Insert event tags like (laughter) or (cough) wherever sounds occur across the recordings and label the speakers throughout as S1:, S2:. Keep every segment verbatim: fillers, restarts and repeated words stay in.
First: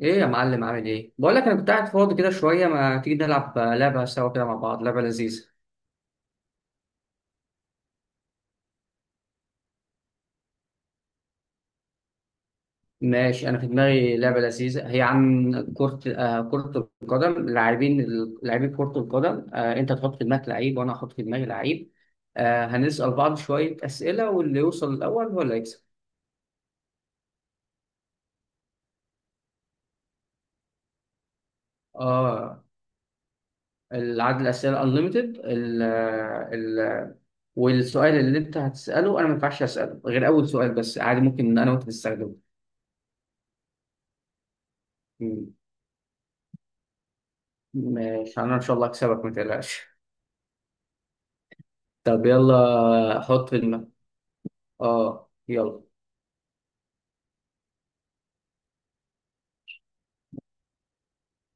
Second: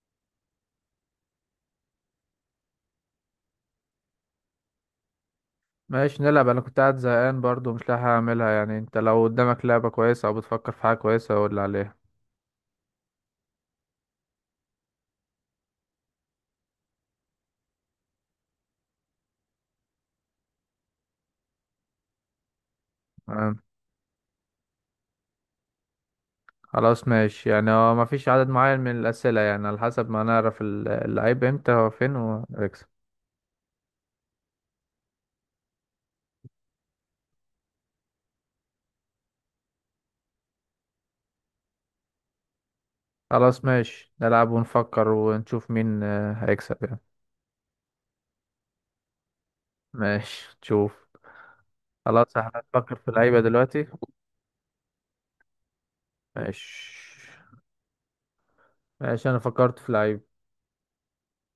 S1: ايه يا معلم عامل ايه؟ بقول لك انا كنت قاعد فاضي كده شويه، ما تيجي نلعب لعبه سوا كده مع بعض، لعبه لذيذه.
S2: ماشي، نلعب. انا كنت قاعد زهقان برضو، مش لاقي حاجة اعملها. يعني انت لو قدامك لعبة كويسة او بتفكر في حاجة كويسة قول لي عليها.
S1: ماشي، انا في دماغي لعبه لذيذه، هي عن كره آه كره القدم، لاعبين لاعبين كره القدم. آه انت تحط في دماغك لعيب وانا احط في دماغي لعيب. آه هنسال بعض
S2: تمام.
S1: شويه اسئله، واللي يوصل الاول هو اللي يكسب.
S2: خلاص ماشي، يعني هو مفيش عدد معين من الأسئلة، يعني على حسب ما نعرف ال- اللعيب امتى هو فين
S1: اه،
S2: وهيكسب.
S1: العدد الاسئله انليمتد. ال ال والسؤال اللي انت هتساله انا ما ينفعش اساله غير اول سؤال، بس عادي ممكن انا وانت نستخدمه.
S2: خلاص ماشي، نلعب ونفكر ونشوف مين آه، هيكسب يعني.
S1: ماشي، انا ان شاء الله اكسبك ما تقلقش.
S2: ماشي تشوف.
S1: طب
S2: خلاص، احنا هنفكر في
S1: يلا
S2: لعيبة
S1: حط في
S2: دلوقتي.
S1: دماغك. اه يلا.
S2: ماشي. ماشي، انا فكرت في لعيب.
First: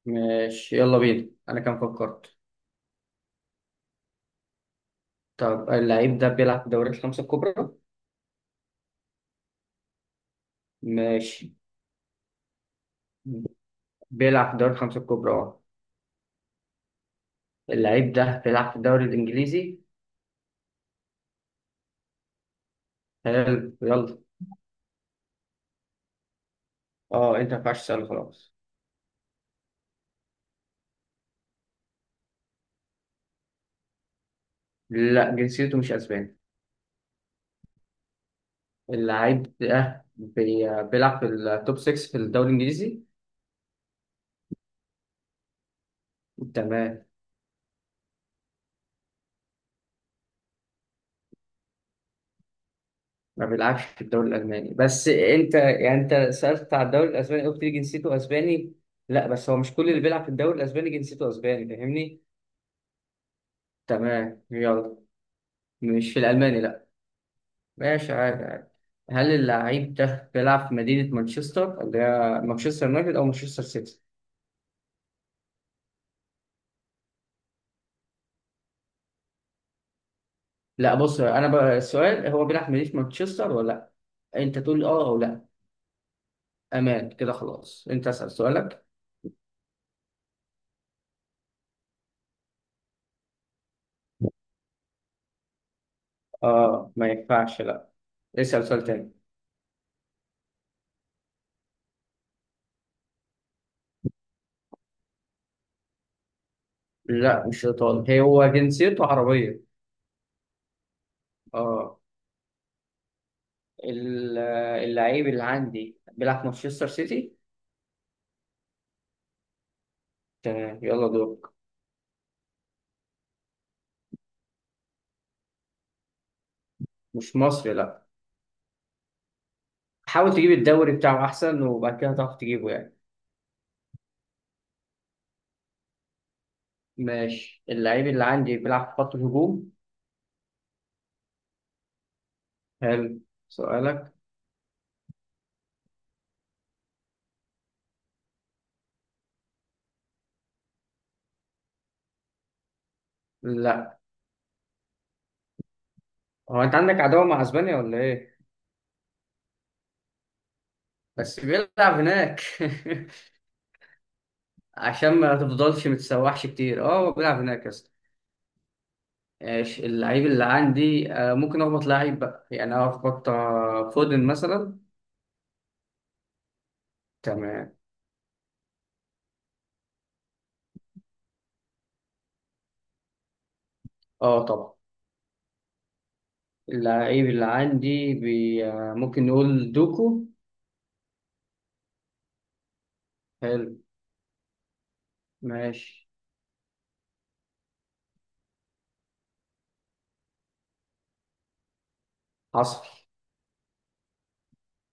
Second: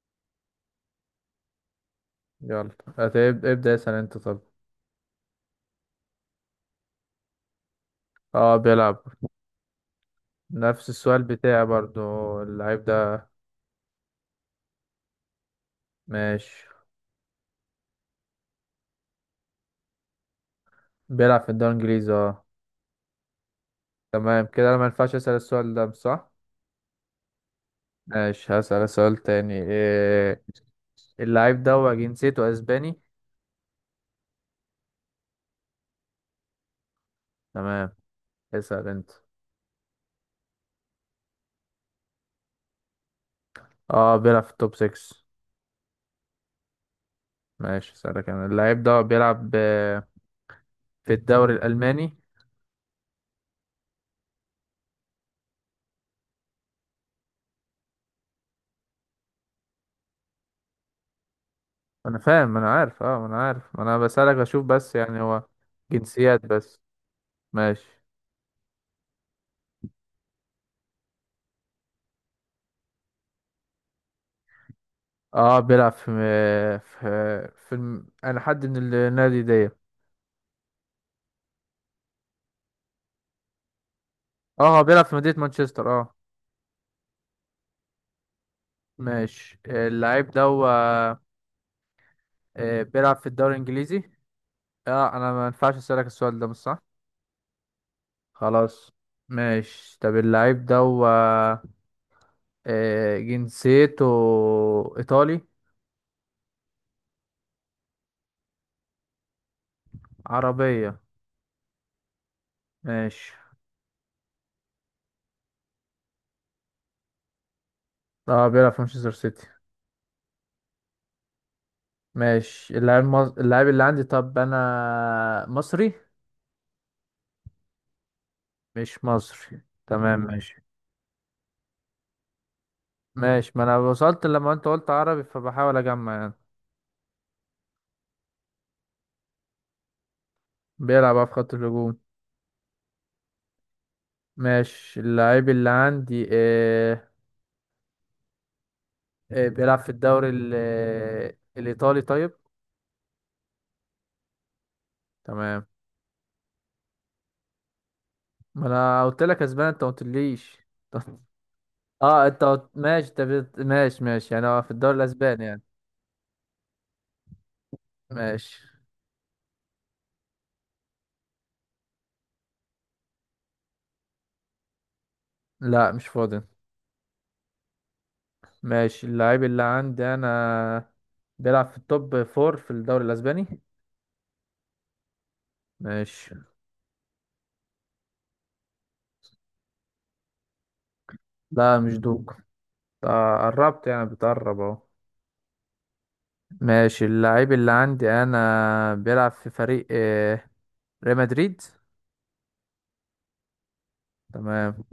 S1: ماشي يلا بينا، انا كان فكرت.
S2: يلا. هتبدأ ابدأ اسأل انت؟ طب.
S1: طب اللعيب ده بيلعب في الدوريات الخمسة الكبرى؟
S2: اه بيلعب. نفس السؤال
S1: ماشي،
S2: بتاعي برضو. اللعيب ده.
S1: بيلعب في الدوري الخمسة الكبرى اه.
S2: ماشي.
S1: اللعيب ده بيلعب في الدوري الانجليزي؟
S2: بيلعب في الدوري الانجليزي، اه.
S1: حلو يلا.
S2: تمام كده، انا ما ينفعش اسال السؤال ده صح.
S1: اه، انت ما ينفعش تسأله خلاص.
S2: ماشي، هسال سؤال تاني إيه. اللعيب ده هو جنسيته اسباني؟
S1: لا، جنسيته مش اسباني.
S2: تمام. اسال انت.
S1: اللعيب ده بي- بيلعب في التوب ستة في الدوري الانجليزي.
S2: اه بيلعب في التوب ستة.
S1: تمام.
S2: ماشي، اسالك انا، اللعيب ده بيلعب آه، في الدوري الالماني؟
S1: ما بيلعبش في الدوري الألماني، بس أنت يعني أنت سألت على الدوري الأسباني قلت لي جنسيته أسباني. لا بس هو مش كل اللي بيلعب في الدوري الأسباني جنسيته أسباني،
S2: انا
S1: فاهمني؟
S2: فاهم، ما انا عارف، اه ما انا عارف، ما انا بسالك
S1: تمام
S2: اشوف بس،
S1: يلا.
S2: يعني هو
S1: مش في
S2: جنسيات
S1: الألماني
S2: بس.
S1: لا.
S2: ماشي.
S1: ماشي، عادي عادي. هل اللعيب ده بيلعب في مدينة مانشستر، اللي هي مانشستر يونايتد أو مانشستر سيتي؟
S2: اه بيلعب في آه، في, آه، في الم- انا حد من النادي دي.
S1: لا بص، أنا بقى السؤال هو بيلعب في مدينة مانشستر ولا لا؟ أنت
S2: اه
S1: تقول
S2: هو
S1: لي
S2: بيلعب
S1: أه
S2: في
S1: أو
S2: مدينة
S1: لا.
S2: مانشستر آه.
S1: أمان كده خلاص، أنت اسأل سؤالك.
S2: ماشي، اللعيب ده هو آه، بيلعب في الدوري الانجليزي؟ اه انا ما ينفعش اسالك السؤال ده، مش صح.
S1: أه ما ينفعش لا. اسأل سؤال
S2: خلاص.
S1: تاني.
S2: ماشي، طب اللعيب ده هو آه، جنسيته ايطالي؟
S1: لا مش ايطالي، هو جنسيته عربية.
S2: عربية؟
S1: اه.
S2: ماشي.
S1: ال- اللعيب اللي عندي بيلعب في مانشستر سيتي.
S2: اه بيلعب في مانشستر سيتي.
S1: تمام يلا دورك.
S2: ماشي. اللعيب مص... اللعيب اللي عندي، طب انا مصري؟
S1: مش مصري لا.
S2: مش مصري. تمام
S1: حاول تجيب
S2: ماشي.
S1: الدوري بتاعه احسن، وبعد كده هتعرف تجيبه يعني.
S2: ماشي، ما انا وصلت لما انت قلت عربي، فبحاول اجمع يعني.
S1: ماشي، اللعيب اللي عندي بيلعب في خط الهجوم.
S2: بيلعب بقى في خط الهجوم.
S1: حلو. سؤالك.
S2: ماشي، اللعيب اللي عندي آه آه بيلعب في الدوري ال- آه، الإيطالي طيب؟
S1: لا.
S2: تمام.
S1: هو انت عندك عداوة مع اسبانيا ولا ايه؟
S2: ما انا قلت لك اسباني انت ما قلتليش (laughs) طب-
S1: بس بيلعب
S2: اه
S1: هناك
S2: انت قلت- ماشي، طب
S1: (laughs)
S2: انت بت- ماشي ماشي، يعني هو في الدوري
S1: عشان ما
S2: الاسباني يعني.
S1: تفضلش متسوحش كتير، اه هو بيلعب هناك يا اسطى.
S2: ماشي.
S1: ماشي، اللعيب اللي عندي، آه، ممكن اخبط لعيب بقى، يعني انا اخبط آه، فودن مثلا.
S2: لا مش فاضي.
S1: تمام.
S2: ماشي، اللعيب اللي عندي انا بيلعب في التوب فور في الدوري الاسباني.
S1: اه طبعا.
S2: ماشي.
S1: اللعيب اللي عندي بي... آه، ممكن نقول دوكو.
S2: لا مش دوك. آه،
S1: حلو
S2: قربت يعني، بتقرب اهو.
S1: ماشي.
S2: ماشي، اللعيب اللي عندي انا بيلعب في فريق آه، ريال مدريد.
S1: حصل.
S2: تمام.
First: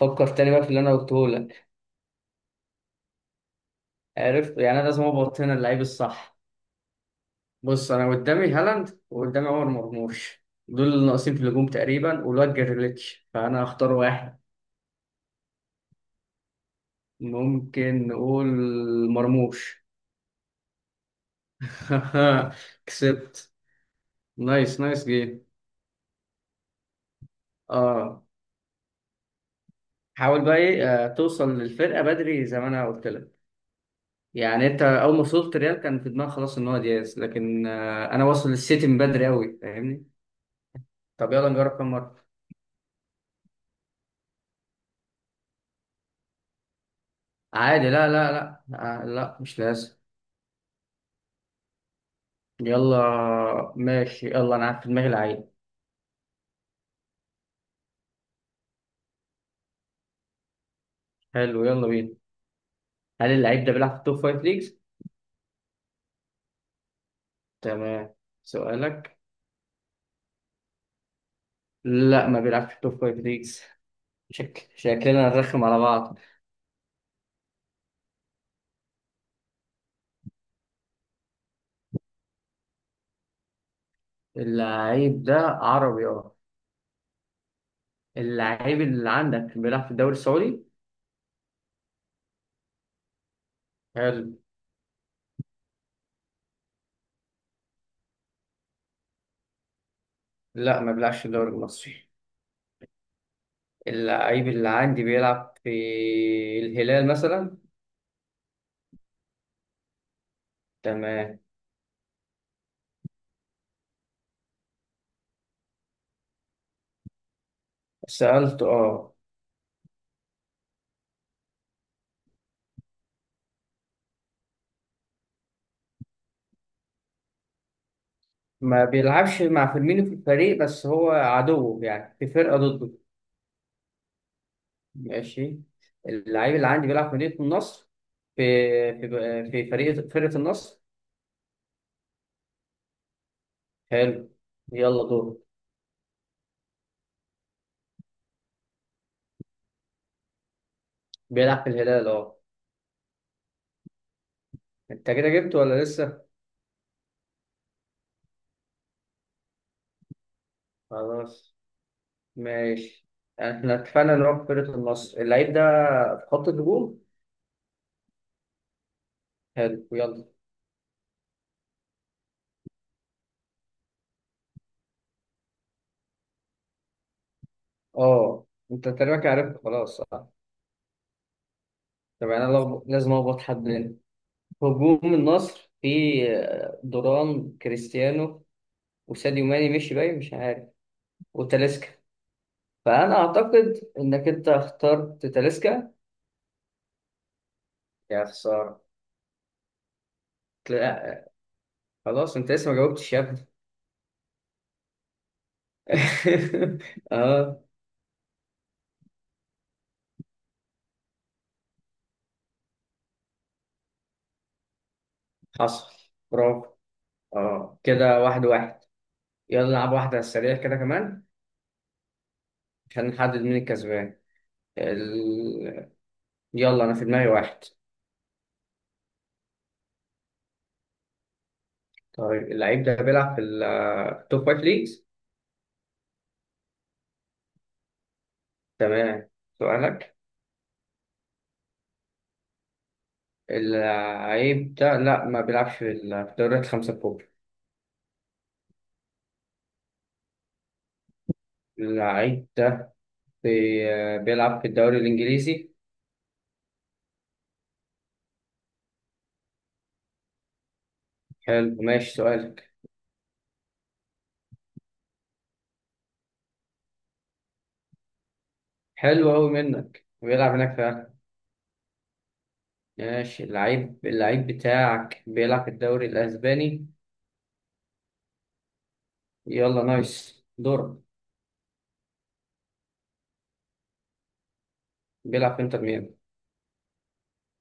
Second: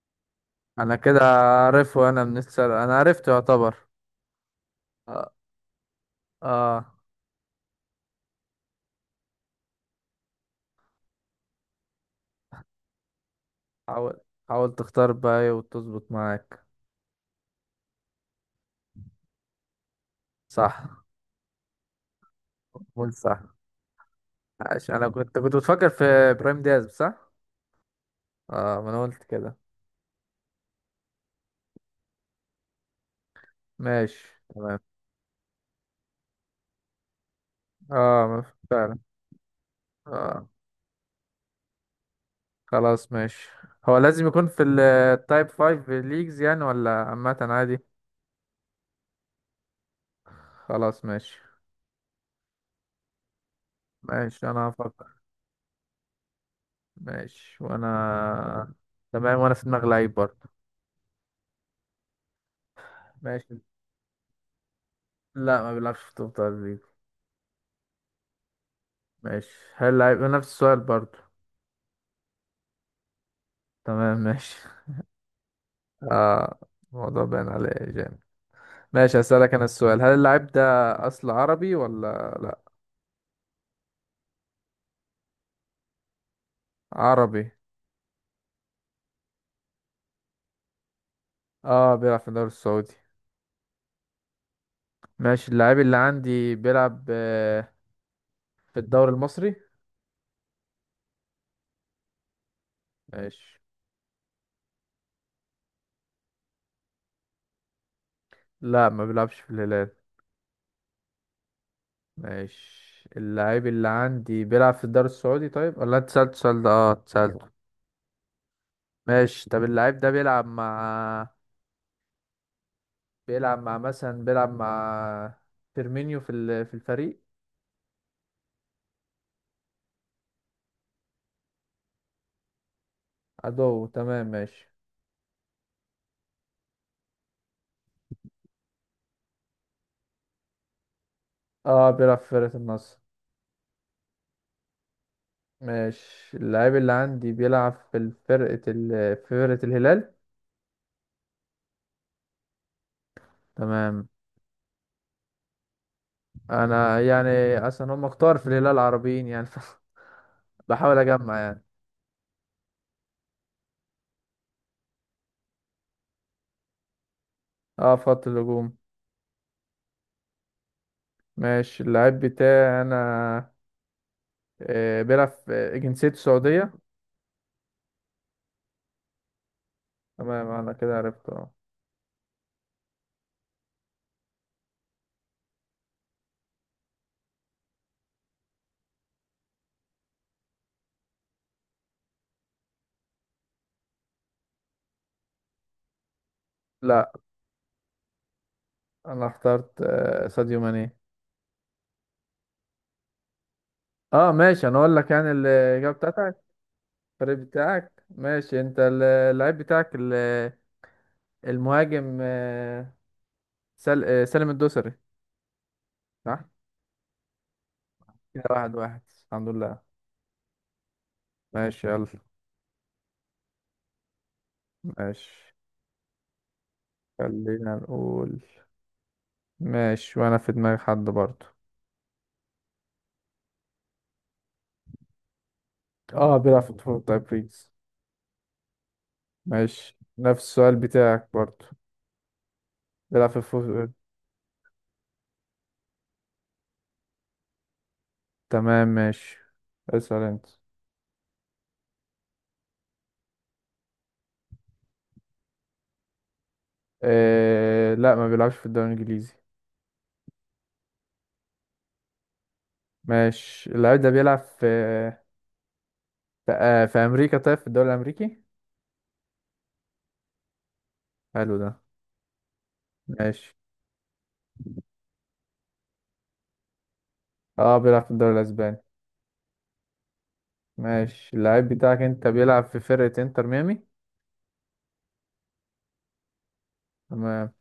S1: فكر تاني بقى في اللي انا
S2: انا كده
S1: قلته لك.
S2: عارفه، انا من السر انا عرفته يعتبر.
S1: عرفت، يعني انا لازم
S2: اه.
S1: اخبط هنا اللعيب الصح.
S2: آه.
S1: بص انا قدامي هالاند وقدامي عمر مرموش، دول اللي ناقصين في الهجوم تقريبا، والواد جريليتش، فانا هختار
S2: حاول،
S1: واحد.
S2: حاول تختار بقى وتظبط معاك.
S1: ممكن نقول مرموش.
S2: صح.
S1: (laughs)
S2: قول صح.
S1: كسبت. نايس،
S2: عشان
S1: نايس
S2: انا كنت
S1: جيم.
S2: كنت بتفكر في ابراهيم دياز، صح؟
S1: اه.
S2: اه ما انا قلت كده.
S1: حاول بقى ايه، آه، توصل للفرقه بدري زي ما انا قلت لك.
S2: ماشي.
S1: يعني
S2: تمام.
S1: انت اول ما وصلت ريال كان في دماغك خلاص ان هو دياز، لكن آه، انا
S2: اه ما
S1: واصل
S2: في-
S1: للسيتي
S2: فعلا.
S1: من بدري قوي، فاهمني؟
S2: اه.
S1: طب يلا نجرب كام مره.
S2: خلاص ماشي. هو لازم يكون في التايب خمسة ليجز يعني ولا عامة عادي؟
S1: عادي لا لا لا. آه لا مش لازم.
S2: خلاص ماشي.
S1: يلا ماشي
S2: ماشي
S1: يلا، انا
S2: انا
S1: عارف في
S2: هفكر.
S1: دماغي لعيب.
S2: ماشي. وانا تمام، وانا في دماغي لعيب برضه.
S1: حلو يلا بينا. هل
S2: ماشي.
S1: اللعيب ده بيلعب في التوب فايف ليجز؟
S2: لا ما بيلعبش في توب تدريب.
S1: تمام سؤالك.
S2: ماشي، هل لعيب نفس السؤال برضو؟
S1: لا ما بيلعبش في التوب فايف ليجز.
S2: تمام ماشي
S1: شكل
S2: (laughs)
S1: شكلنا نرخم على بعض.
S2: آه، الموضوع باين عليه جامد. ماشي، هسألك أنا السؤال، هل اللاعب ده أصل عربي ولا لا؟
S1: اللعيب ده عربي اه.
S2: عربي؟
S1: اللعيب اللي عندك بيلعب في الدوري السعودي؟
S2: اه بيلعب في الدوري السعودي.
S1: حلو.
S2: ماشي، اللاعب اللي عندي بيلعب آه، في الدوري المصري؟
S1: لا ما بيلعبش في الدوري المصري.
S2: ماشي.
S1: اللعيب اللي عندي بيلعب في الهلال مثلا؟
S2: لا ما بيلعبش في الهلال.
S1: تمام.
S2: ماشي. اللاعب اللي عندي بيلعب في الدوري السعودي طيب، ولا انت سألت السؤال ده؟ اه سألته.
S1: سألت اه.
S2: ماشي. طب اللاعب ده بيلعب مع، بيلعب مع مثلا، بيلعب مع فيرمينيو في ال- في الفريق؟
S1: ما بيلعبش مع فيرمينو في الفريق، بس هو عدوه يعني في فرقة ضده.
S2: عدو؟ تمام ماشي.
S1: ماشي، اللعيب اللي عندي بيلعب في مدينة النصر، في في في فريق فرقة النصر.
S2: اه بيلعب في فرقة النصر.
S1: حلو يلا دور.
S2: ماشي، اللاعب اللي عندي بيلعب في فرقة ال... في فرقة الهلال.
S1: بيلعب في الهلال اه.
S2: تمام.
S1: انت كده جبته ولا لسه؟
S2: انا يعني اصلا هم كتار في الهلال العربيين يعني (laughs) بحاول اجمع
S1: خلاص
S2: يعني.
S1: ماشي. احنا اتفقنا ان هو في فرقة النصر، اللعيب ده في خط الهجوم.
S2: اه في خط الهجوم.
S1: حلو يلا.
S2: ماشي، اللاعب بتاعي انا آه بيلعب في، جنسيته سعودية.
S1: اه انت تقريبا عرفت خلاص صح.
S2: تمام انا كده عرفته.
S1: طب يعني انا لغ- لازم اخبط حد منه. هجوم النصر في آه، دوران كريستيانو وساديو ماني مشي باين مش عارف وتاليسكا، فانا اعتقد انك انت اخترت تاليسكا.
S2: لا،
S1: يا خسارة.
S2: انا اخترت آه ساديو ماني.
S1: لا. خلاص انت لسه ما جاوبتش يا ابني.
S2: اه ماشي، انا اقول لك يعني الاجابه بتاعتك،
S1: (laughs)
S2: الفريق
S1: اه
S2: بتاعك. ماشي، انت ال- اللعيب بتاعك ال- المهاجم آه، سل... آه، سالم الدوسري.
S1: حصل.
S2: صح.
S1: برافو. اه كده
S2: كده
S1: واحد
S2: واحد
S1: واحد.
S2: واحد، الحمد
S1: يلا
S2: لله.
S1: نلعب واحدة على السريع كده كمان،
S2: ماشي يلا.
S1: عشان نحدد مين الكسبان.
S2: ماشي.
S1: ال... يلا أنا في دماغي واحد.
S2: خلينا نقول. ماشي، وانا في دماغي حد برضه.
S1: طيب اللعيب ده بيلعب في ال- في التوب فايف ليجز؟
S2: اه بيلعب في الفوز طيب بيس.
S1: تمام
S2: ماشي،
S1: سؤالك.
S2: نفس السؤال بتاعك برضه. بيلعب في الفوز.
S1: اللعيب ده لا ما بيلعبش في ال- في الدوريات الخمسة الكبرى.
S2: تمام ماشي. اسأل انت.
S1: اللعيب ده بي... بيلعب في الدوري الإنجليزي.
S2: آه... لا ما بيلعبش في الدوري الانجليزي.
S1: حلو ماشي سؤالك.
S2: ماشي، اللعيب ده بيلعب في ف- آه، في امريكا طيب، في الدوري الامريكي.
S1: حلو أوي منك، بيلعب هناك فعلا.
S2: حلو ده.
S1: ماشي،
S2: ماشي،
S1: اللعيب اللعيب بتاعك بيلعب في الدوري الأسباني.
S2: اه بيلعب في الدوري الاسباني.
S1: يلا نايس دور.
S2: ماشي، اللعيب بتاعك انت بيلعب في فرقة انتر ميامي؟
S1: بيلعب في انتر ميامي.
S2: تمام.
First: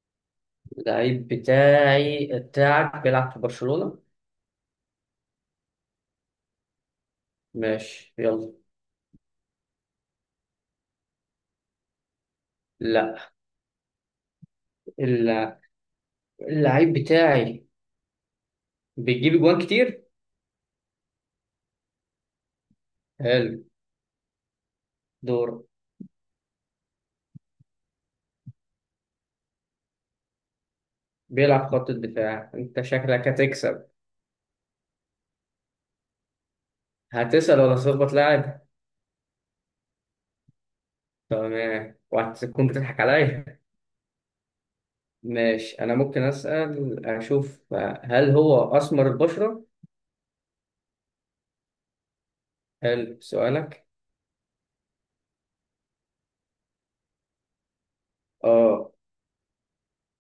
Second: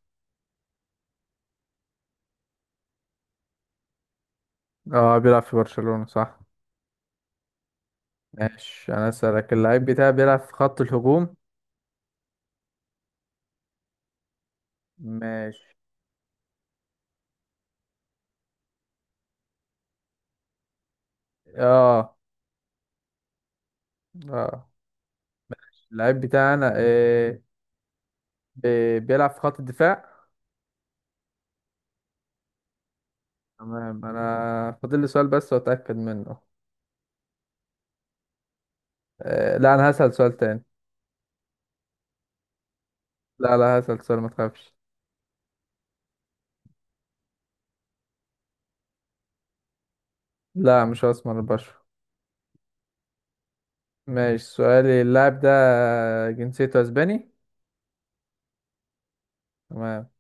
S1: اللعيب بتاعي بتاعك بيلعب في برشلونة.
S2: اه بيلعب في برشلونة، صح.
S1: ماشي يلا.
S2: ماشي، انا اسالك، اللعيب بتاعي بيلعب في خط الهجوم؟
S1: لا. الل-
S2: ماشي.
S1: اللعيب بتاعي بيجيب جوان كتير.
S2: اه
S1: حلو
S2: اه.
S1: دور.
S2: اللعيب بتاعي انا آه آه، بيلعب في خط الدفاع.
S1: بيلعب خط الدفاع، انت شكلك هتكسب.
S2: تمام، انا فاضل لي سؤال بس واتاكد منه.
S1: هتسأل ولا تخبط لاعب؟
S2: آه لا، انا هسال سؤال تاني.
S1: تمام، وهتكون بتضحك
S2: لا
S1: عليا.
S2: لا، هسال سؤال ما تخافش.
S1: ماشي انا ممكن أسأل اشوف. هل هو اسمر البشرة؟
S2: لا مش اسمر البشر.
S1: حلو سؤالك.
S2: ماشي، سؤالي، اللاعب ده جنسيته اسباني؟
S1: اه.
S2: تمام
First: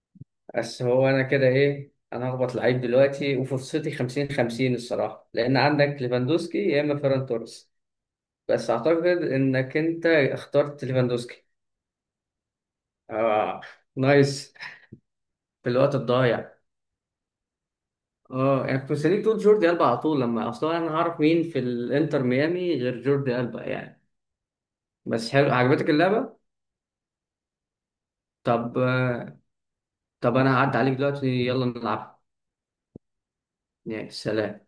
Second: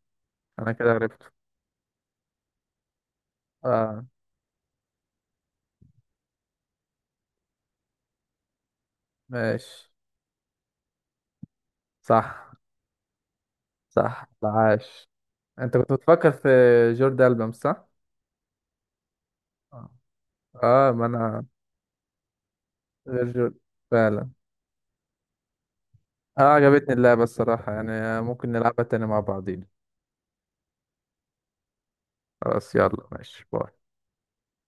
S2: انا
S1: بس
S2: كده
S1: هو انا
S2: عرفته.
S1: كده ايه، انا هخبط لعيب دلوقتي وفرصتي
S2: اه.
S1: خمسين خمسين الصراحه، لان عندك ليفاندوسكي يا اما فيران توريس. بس اعتقد انك
S2: ماشي.
S1: انت اخترت ليفاندوسكي.
S2: صح.
S1: اه
S2: صح،
S1: نايس.
S2: عاش.
S1: في
S2: انت كنت
S1: الوقت
S2: بتفكر في
S1: الضايع.
S2: جورد ألبا، مش صح؟
S1: اه انا يعني كنت مستنيك تقول جوردي البا
S2: اه
S1: على طول، لما اصلا انا
S2: آه، ما
S1: هعرف مين
S2: انا
S1: في الانتر ميامي غير
S2: غير
S1: جوردي
S2: جورد،
S1: البا يعني.
S2: فعلا.
S1: بس حلو، عجبتك اللعبه.
S2: اه عجبتني اللعبة الصراحة يعني، ممكن
S1: طب
S2: نلعبها تاني مع
S1: آه،
S2: بعضين.
S1: طب انا هعدي عليك دلوقتي يلا نلعب.
S2: خلاص يلا ماشي، باي.
S1: يعني سلام.